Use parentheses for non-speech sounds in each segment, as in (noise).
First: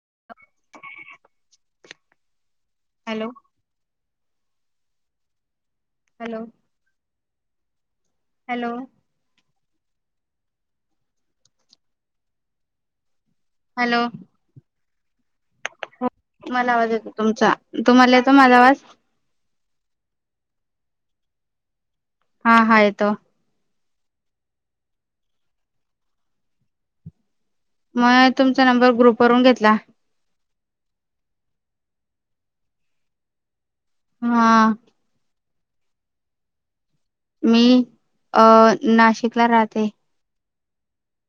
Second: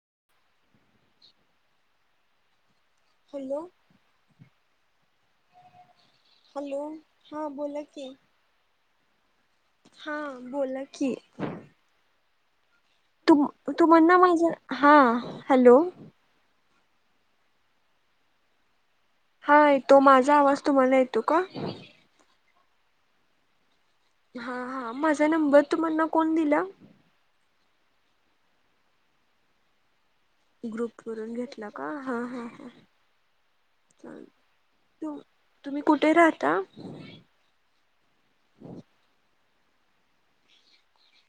(unintelligible) Hello. Hello हा बोला की. हॅलो. हा बोला की. तु-तु हॅलो म्हणना माझ हा हॅलो. मला आवाज येतो तुमचा, तुम्हाला येतो मला आवाज? हा येतो, माझा आवाज तुम्हाला येतो का? हा-हा येतो. हा-हा माझा नंबर तुम्हांना कोण दिलं? म तुमचा नंबर ग्रुपवरून घेतला. ग्रुप करून घेतला का? हा-हा-हा चाल हा तु-तुम्ही कुठे राहता? मी अं नाशिकला राहते.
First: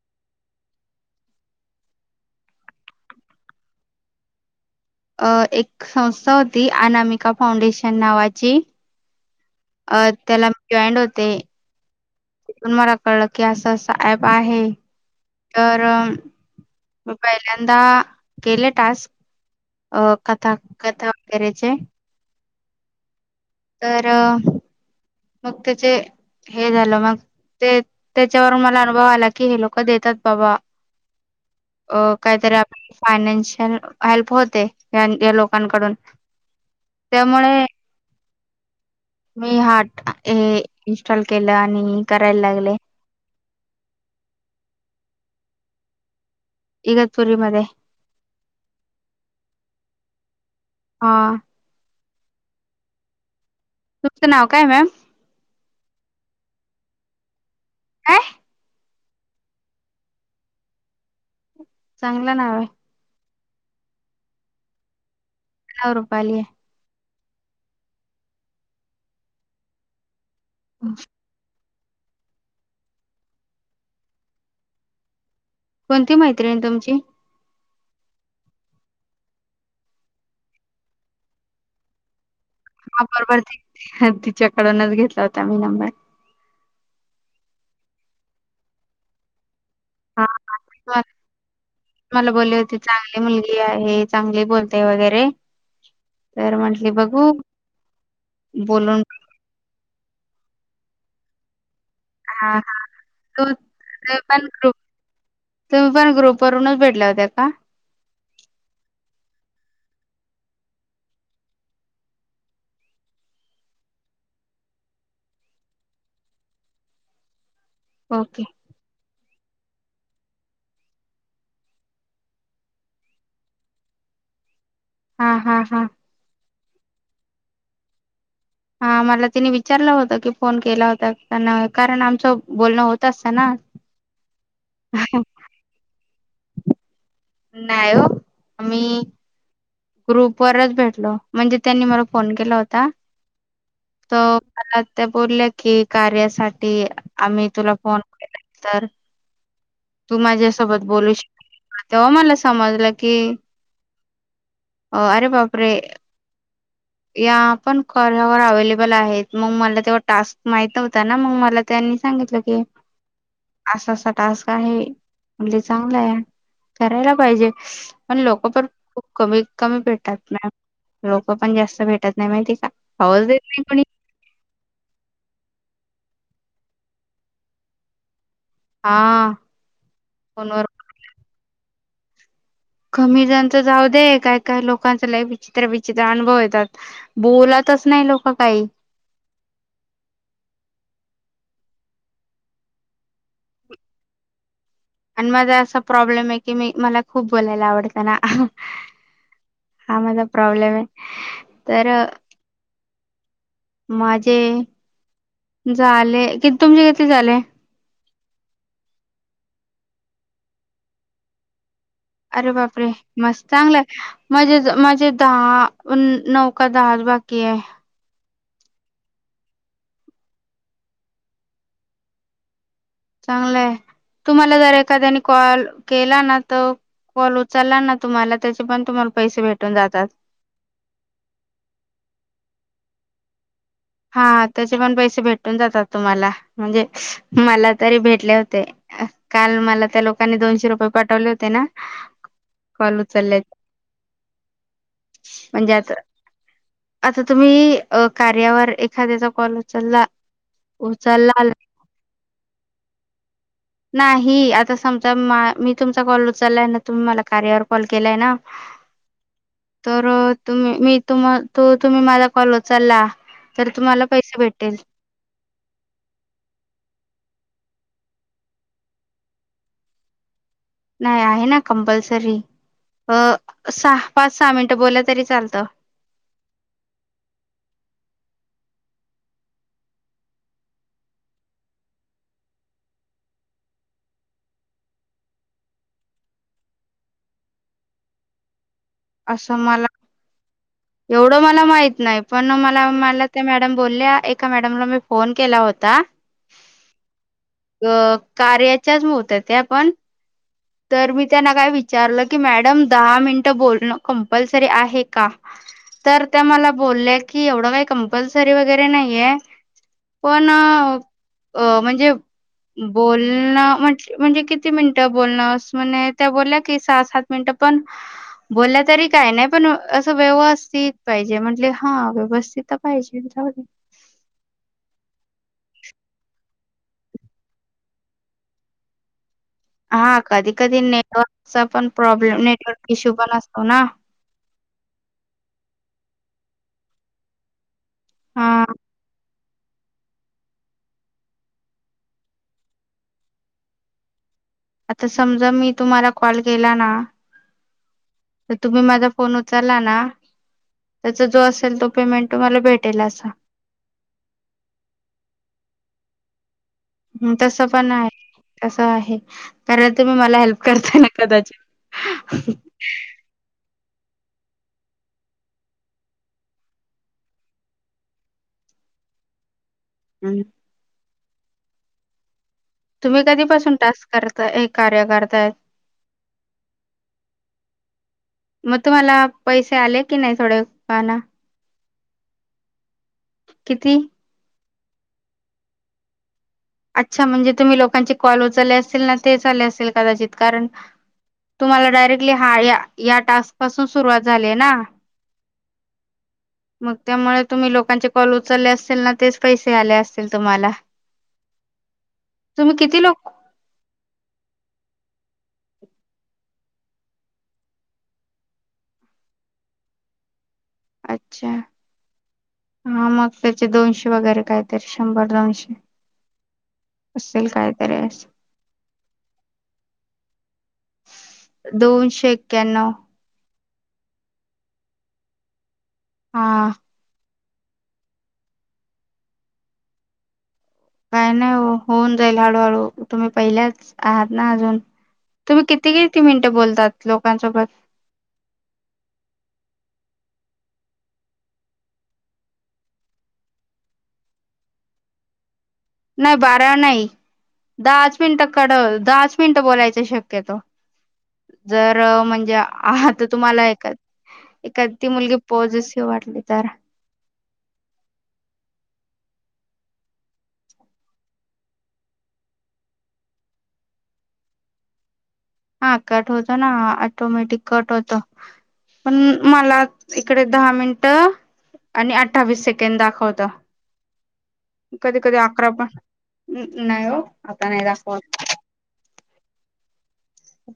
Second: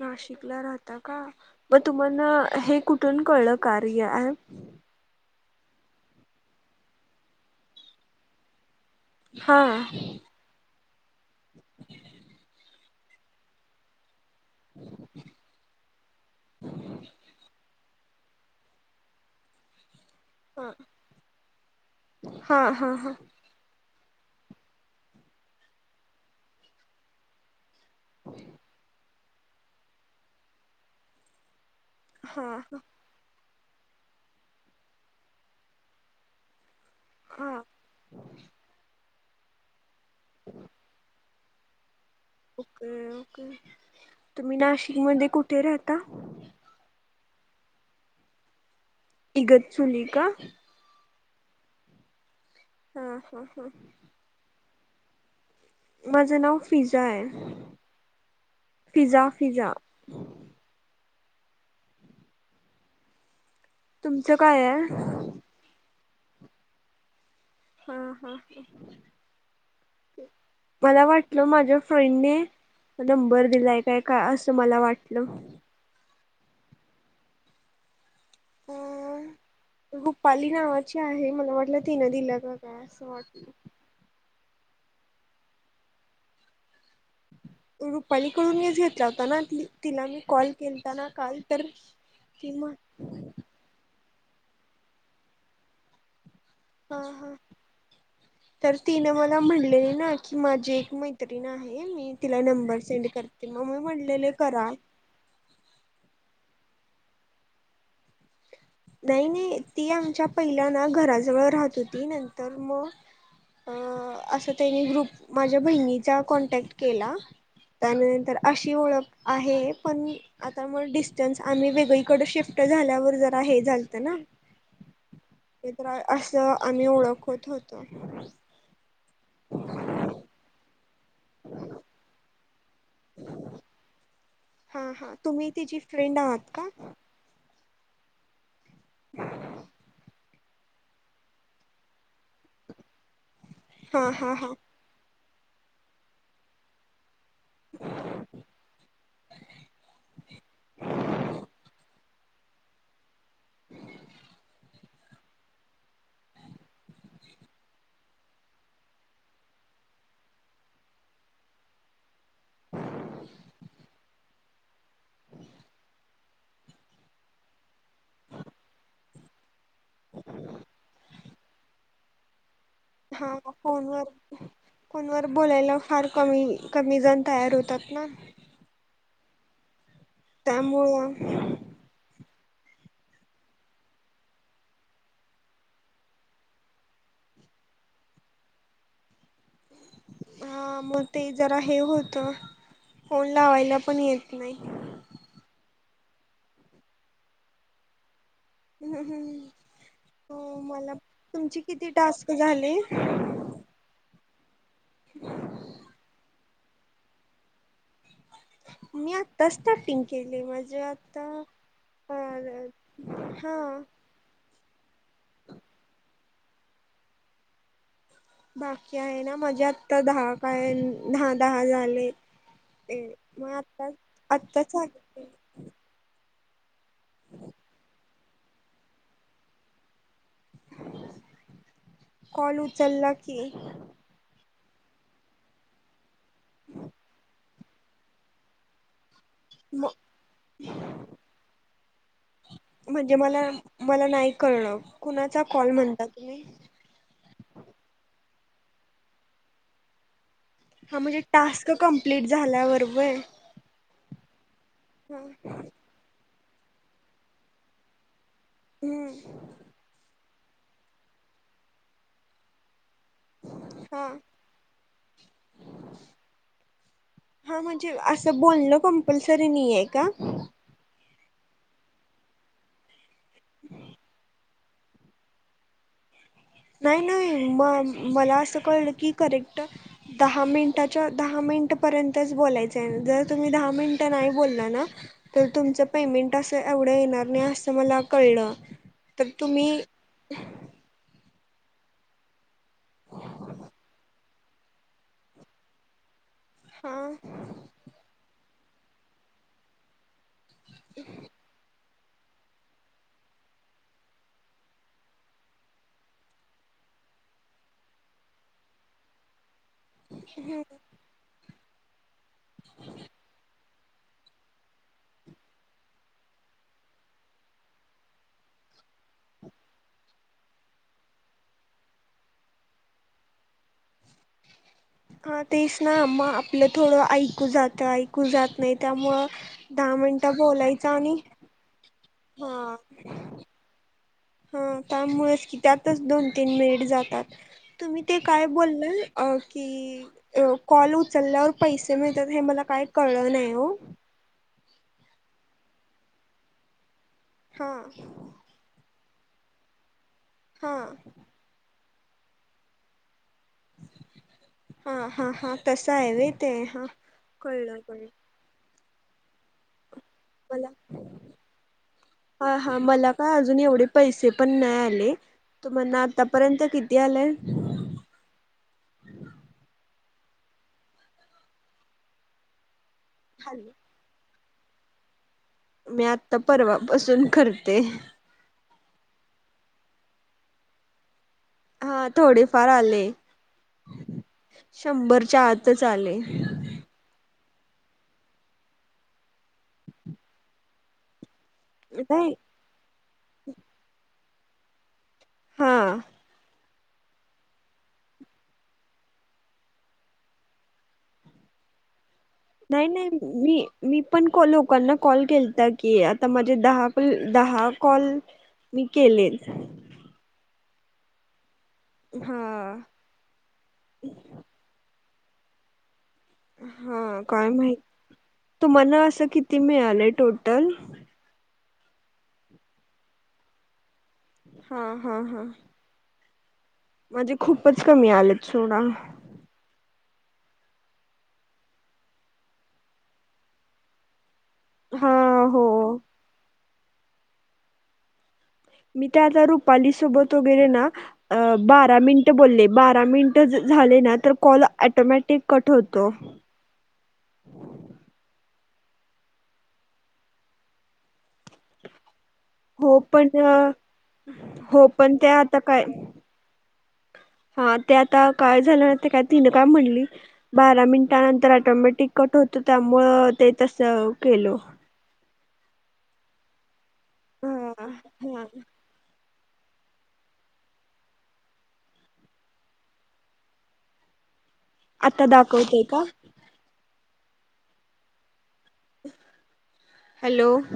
नाशिकला राहता का, मग तुम्हाला हे कुठून कळलं कार्य ॲ? अ एक संस्था होती अनामिका फाउंडेशन नावाची हा अ त्याला मी जॉईंड होते, मला कळलं की असं-असं ऍप आहे तर म पहिल्यांदा केले टास्क? अ कथा-कथा गैरेचे. हा-हा-हा तर मग त्याचे हे झालं मग ते त्याच्यावरून मला अनुभव आला की हे लोक देतात बाबा अ हा काहीतरी आप फायनान्शी हेल्प होते या लोकांकडून हा त्यामुळे मी हाट हे इन्स्टॉल केलं आणि करायला लागले ओके-ओके तुम्ही नाशिक मध्ये कुठे राहता? इगतपुरी मध्ये. इगतचुली का? हा हं-हं -हं तुमचं नाव काय मॅम माझं नाव फिजा आहे ह फिजा, फिजा. चांगलं नाव आहे. तुमचं काय आहे? रुपाली आहे हा हा मला वाटलं माझ फ्रेंड ने नंबर दिलाय काय का असं मला वाटलं. कोणती मैत्रीण तुमची अ रुपाली नावाची आहे मला वाटलं तिनं दिला ह बरोबर तिच्याकडूनच घेतला होता मी नंबर. रुपालीकडून येच घेतला होता ना तिला मी हा कॉल मला केलताना काल तर मला बोलली ती होती चांगली म्ह मुलगी आहे चांगली बोलते वगैरे तर म्हंटली हा बघू हा तर बोलून तिने मला म्हणलेली ना की माझी मैत्रीिण आहे मी तिला हा नंबर सेंड ह करते मग मी त म्हणलेले पण करा ग्रुप तुमही पण ग्रुप वूनच भेट लवद्या का नाही, नाही, ती आमच्या पहिला ना घराजवळ राहत होती नंतर म अ असं त्यांनी ग्रुप माझ्या बहिणीचा कॉन्टॅक्ट केला त्यानंतर ओके. अशी ओळख आहे पण आता मग डिस्टन्स आम्ही वेगळीकडें शिफ्ट झाल्यावर जा हे झालत ना हां, हां, ते तर हां. अस. आम्ही ओळ खत होतो. हा मला तिने विचारलं होत की फोन केला होता ना कारण आमचं बोलणं होत असत ना हा हा तुम्ही तीची फ्रेंड आहात का? नाही हो मी ग्रुप वरच भेटलो म्हणजे त्यांनी म फोन केला होता हा हा तर हा म बोललं की कार्यासाठी आम्ही तुला फोन केला तर तू माझ्यासोबत बोलू शक तेव्हा मला समजलं की हो अरे बापरे या पण कार्यावर अवेलेबल आहेत मग मला तेव्हा टास्क माहित न्हता ना मग मला त्यांनी सांगितलं की असा असा टास्क आहे म्हणजे चांगला आहे करायला पाहिजे पण लोक पण खूप कमी, कमी, भेटातात ना लोक पण जास्त भेटत नाही माहिती का? आवाज हा देत नाही कोणी फोनवर फोनवर बोलायला फार कमी कमीजण तयार होतात ना हा फोनवर त्यामुळ. कमी जणच जाऊ दे, काय काय लोकांच ला विचित्र, विचित्र, अनुभव येतात बोलात तस नाही लोक काही (inaudible) ह मग ते जरा हे होत फोन लावायला पण येत नाही आणि माझा असा प्रॉब्लेम आहे की मी मला खूप बोलायला आवडत ना हूं हूं! हा माझा अ प्रॉब्लेम आहे मला तुमची तर किती टास्क झाले (unintelligible) ते झाले कि तुमे किती झाले? मी आता स्टार्टिंग केली म्हणजे आता अ अरे बापरे मस्त हा चांगल हाय मझ माझे दहा नऊ का दहा बाकी आहे बाकी आहे ना मजे आता दहा काय हा दहा झाले मग चांगलंय आता तुम्हाला आत्ताच जर एखाद्याने कॉल केला ना तो कॉल उचलला ना तुम्हाला त्याचे पण तुम्हाला पैसे भेटून जातात कॉल उचलला की हा त्याचे पण पैसे भेटून जातात तुम्हाला म्हणजे मला तरी भेटले होते काल म मला त्या लोकांनी दोनशे रुपये पाठवले होते ना कॉल म्हणजे उचलले मला मला नाही कळ कुणाचा कॉल म्हणजे आता म्हणता तुम्ही आता तुम्ही कार्यावर एखाद्याचा कॉल उचलला हा म्हणजे उचललाल टास्क कम्प्लीट झाल्या वर होय ही आता समजा मा मी तुमचा कॉल उचचाललाय ना तुम्ही मला कार्यावर कॉल केलाय ना तर हम्म तुम्ही मी तुम त तुम्ही माझा कॉल उचला. तर तुम्हाला हा पैसे भेटेल. हा म्हणजे असं बोलल कंपल्सरी नई का? नाय आहे ना कंपल्सरी अ सहा पाच सहा मिनटं बोलल्या तरी चालत. नाही नाही म मला अस कळल की करेक्ट दहा मिनिटाच्या दहा मिनिटपर्यंतच बोलायचं आहे, जर तुम्ही दहा मिनटं नाही बोलल ना तर तुमचं पेमेंट असं एवढं येणार नाही अस मला कळल. तर तुम्ही तेवढ मला माहत नाही पण मला मला ते मॅडम बोलल्या एका मॅडमला मी फोन केला होता. हां क कार्याच्याच होत्या त्या पण तर मी त्यांना काय विच विचारल की मॅडम दहा मिनट बोलण कंपल्सरी आहे का? तर त्या मला बोलले की एवढं काही कंपल्सरी वगैरे नाहीये पण अ म्हणजे बोलणं म्हण म्हणजे किती मिनंट? ब म्ह त्या बोलल्या की सहा सात मिनट पण बोलल्या तरी काही नाही पण अस व्यवस्थित पाहिजे म्हटले हा व्यवस्थित पाहिजे. (inaudible) हा तेच ना म आपल थोड ऐकू जातं ऐकू जात नाही त्यामुळ दहा हा मिनिट कधी कधी बोलायचा आणि नेटवर्कचा पण प्रॉब्लेम हा नेटवर्क इश्यू पण असतो ना हा त्यामुळेच की त्यातच दोन तीन मिनिट जातात. तुम्ही ते काय हा बोललाल अ? कि कॉल उचलल्यावर पैसे मिळतात हे मला काही कळल नाही हो आता समजा मी तुम्हाला कॉल केला ना हा तर तुम्ही माझा फोन उचला ना हा त्याचा जो असेल तो पेमेंट तुम्हाला भेटेल असा हा हा हा तस आहे व ते हा हम् तस कळलं पण कळलं. आहे, तस आहे परत तुम्ही मला हेल्प करता ना कदाचित हा हा मला काय अजून एवढे पैसे पण नाही आले तुमना आतापर्यंत किती आलय? हम हम् तुम्ही कधीपासून टास्क करता हे कार्य करताय? मी आता परवापसून करते. जालय की नाही? थोड पाहण, हा थोडे फार आले किती? शंभरच्या आतच आले. अच्छा म्हणजे तुम्ही लोकांचे कॉल उचलले असेल ना तेच आले असतील कदाचित कारण तुम्हाला डायरेक्टली नाही हा या या टास्क पासून सुरुवात झाली ना?? हा मग त्यामुळे तुम्ही लोकांचे कॉल उचलले असतील ना तेच पैसे आले असतील तुम्हाला. तुम्ही नाही किती नाही लोक मी मी पण लोकल ना कॉल केलाता की आता माझे दहा दहा कॉल मी केलेन अच्छा हा मग त्याचे दोनशे वगैरे काय तर शंभर दोनशे हा असेल काय माहित कायतरी अस तुम्हाला असं किती मिळालंय टोटल? दोनशे एक्याण्णव. हा, हा, हा, हा. म्हणजे खूपच कमी आले सोडा. काय नाही हो होऊन जाईल हळूहळू तुम्ही पहिल्याच आहात. ना अजून हा तुम्ही हो किती किती मिनिटं बोलतात लोकांसोबत. मी ते आता रुपाली सोबत वगैरे ना बारा मिनट बोलले बारा मिनिट झाले ना तर कॉल ॲटोमॅटिक. नाही बारा नाही दहाच मिन टक. दहा च मिनट बोलाय शक्यतो जर महणजे. म्हणजे हो आता पण अ, तुम्हाला ए हो एखा ती पण मुलगी त्या आता काय पॉजिसिव्ह वाटली तर. हा ते आता काय झालं ते काय. तिनं का म्हणली बारा मिनिटानंतर ऑटोमॅटिक कट होत त्यामुळ ते तस हॅलो. हा कट होतो ना हा ऑटोमॅटिक कट होत हा पण मला इकडे दहा मिनिट आणि अठ्ठावीस सेकंड दाखवत कधी आता कधी अकरा दाखवतय का? पण नाही हो आता नाही दाखवत. ह (inaudible)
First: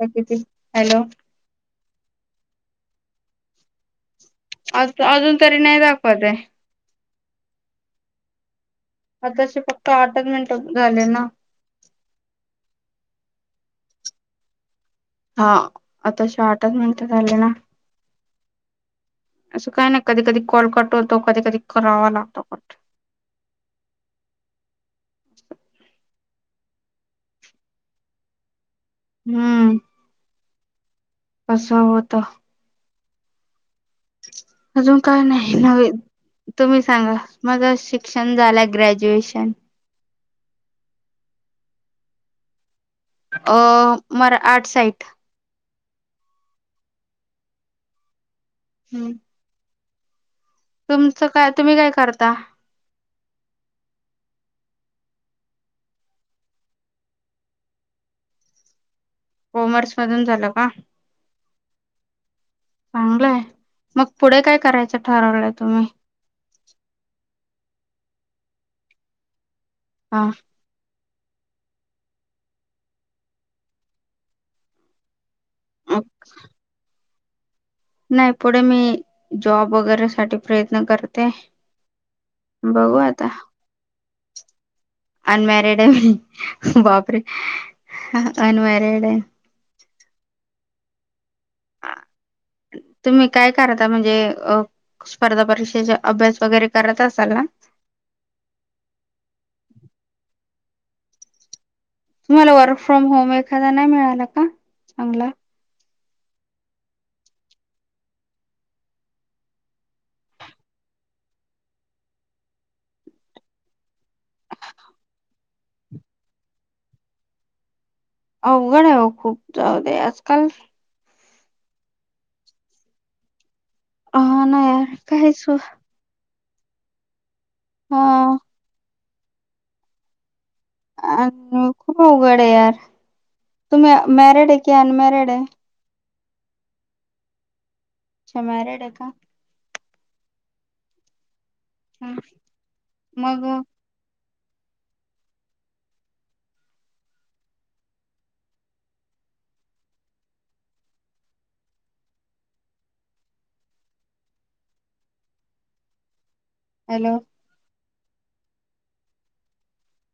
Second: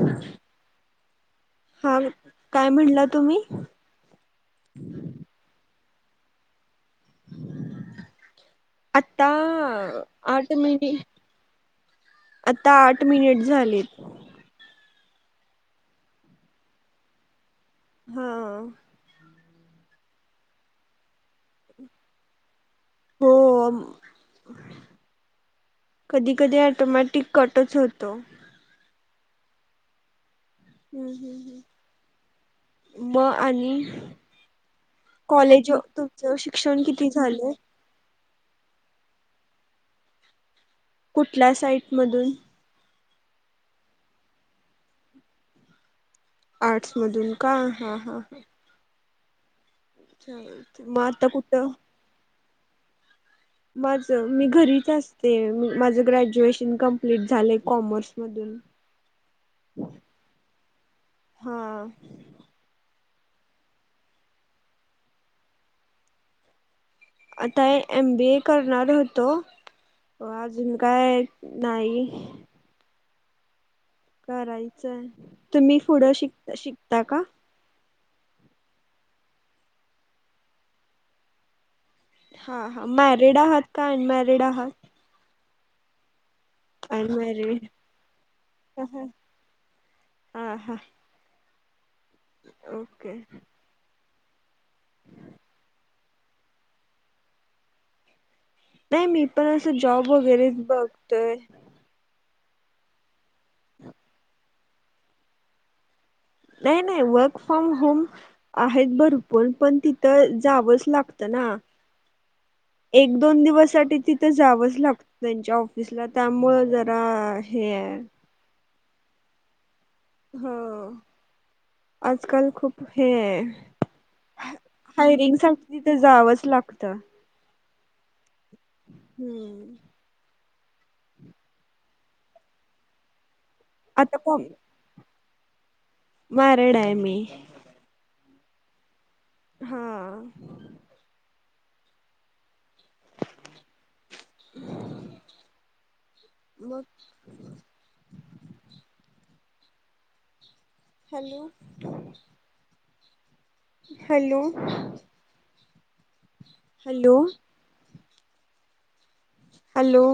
हॅलो. हा काय म्हणलं तुम्ही. पद (inaudible) आता आताशी फक्त आठच आठ मिनिटं मिनि झाले ना आता आठ मिनिट. झालीत. हा आता श आठच मिनिट झाले ना. हा. असं काय नाही कधी कधी कॉल कटवतो कधी कधी करावा लागतो कट. हो. कधी कधी ऑटोमॅटिक कटच होतो. हम्म. हम्म. हम्म, असं होत. मग आणि अजून काय नाही कॉलेज नव् तुमचं तुम्ही शिक्षण किती सांगा झालंय? मझा श शिक्षण झालं ग्रॅज्युएशन. कुठल्या साईटमधून. अ मरा आर्ट साइट आर्ट्स मधून का हा हा ह. हम्म. मग आता तुमचं काय कुठं तुम्ही काय करता. माझं.. मी घरीच असते माझं ग्रॅज्युएशन कंप्लीट झालं कॉमर्स मधून. हम. काॅमर्स मधून झालं का. हा. चांगलंय मग पुढे काय करायचं ठरवलंय तुम्ही. काय एम बी ए करणार होतो हा व अजून काय. नाही. करायचंय तुम्ही पुढं शिकत शिकता का. नाही पुढे मी जॉब वगैरे साठी प्रयत्न करते आहे. हा हा मॅरिड आहात का अनमॅरिड आहात. अनमॅरेड. बापरे अनमॅरिड अनमॅरेड आहे. हा हा आ अ.. ओके तुम्ही काय करता म्हणजे? ते अ स्पर्धा परीक्षाचे अभ्यास वगैरे करत असाल ना. नाही मी पण असं जॉब वगैरेच बघतोय. तुम्हाला वर्क फ्रॉम होम एखादा नाही मिळाला का चांगला? नाही नाही वर्क फ्रॉम होम आहेत भरपूर पण तिथं जावंच लागत ना. रिकामा ऑडिओ एक दोन दिवसासाठी तिथं जावंच लागत त्यांच्या ऑफिसला त्यामुळं जरा हे आहे. अवघड आहे हो खूप जाऊ दे आजकाल.. हो आजकाल खूप हे आहे. हा ना यार हायरिंग काहीच साठी तिथं जावंच लागतं. हा. हम्म. अ ह खूप उघड आहे यार तुम्ही मॅरिड आहे कि अनमॅरिड आहे? मॅरेड आहे मी. अच्छा मॅरेड आहे का? हा. हम मग. रिकामा ऑडिओ मग. हॅलो. Hello hello. हॅलो.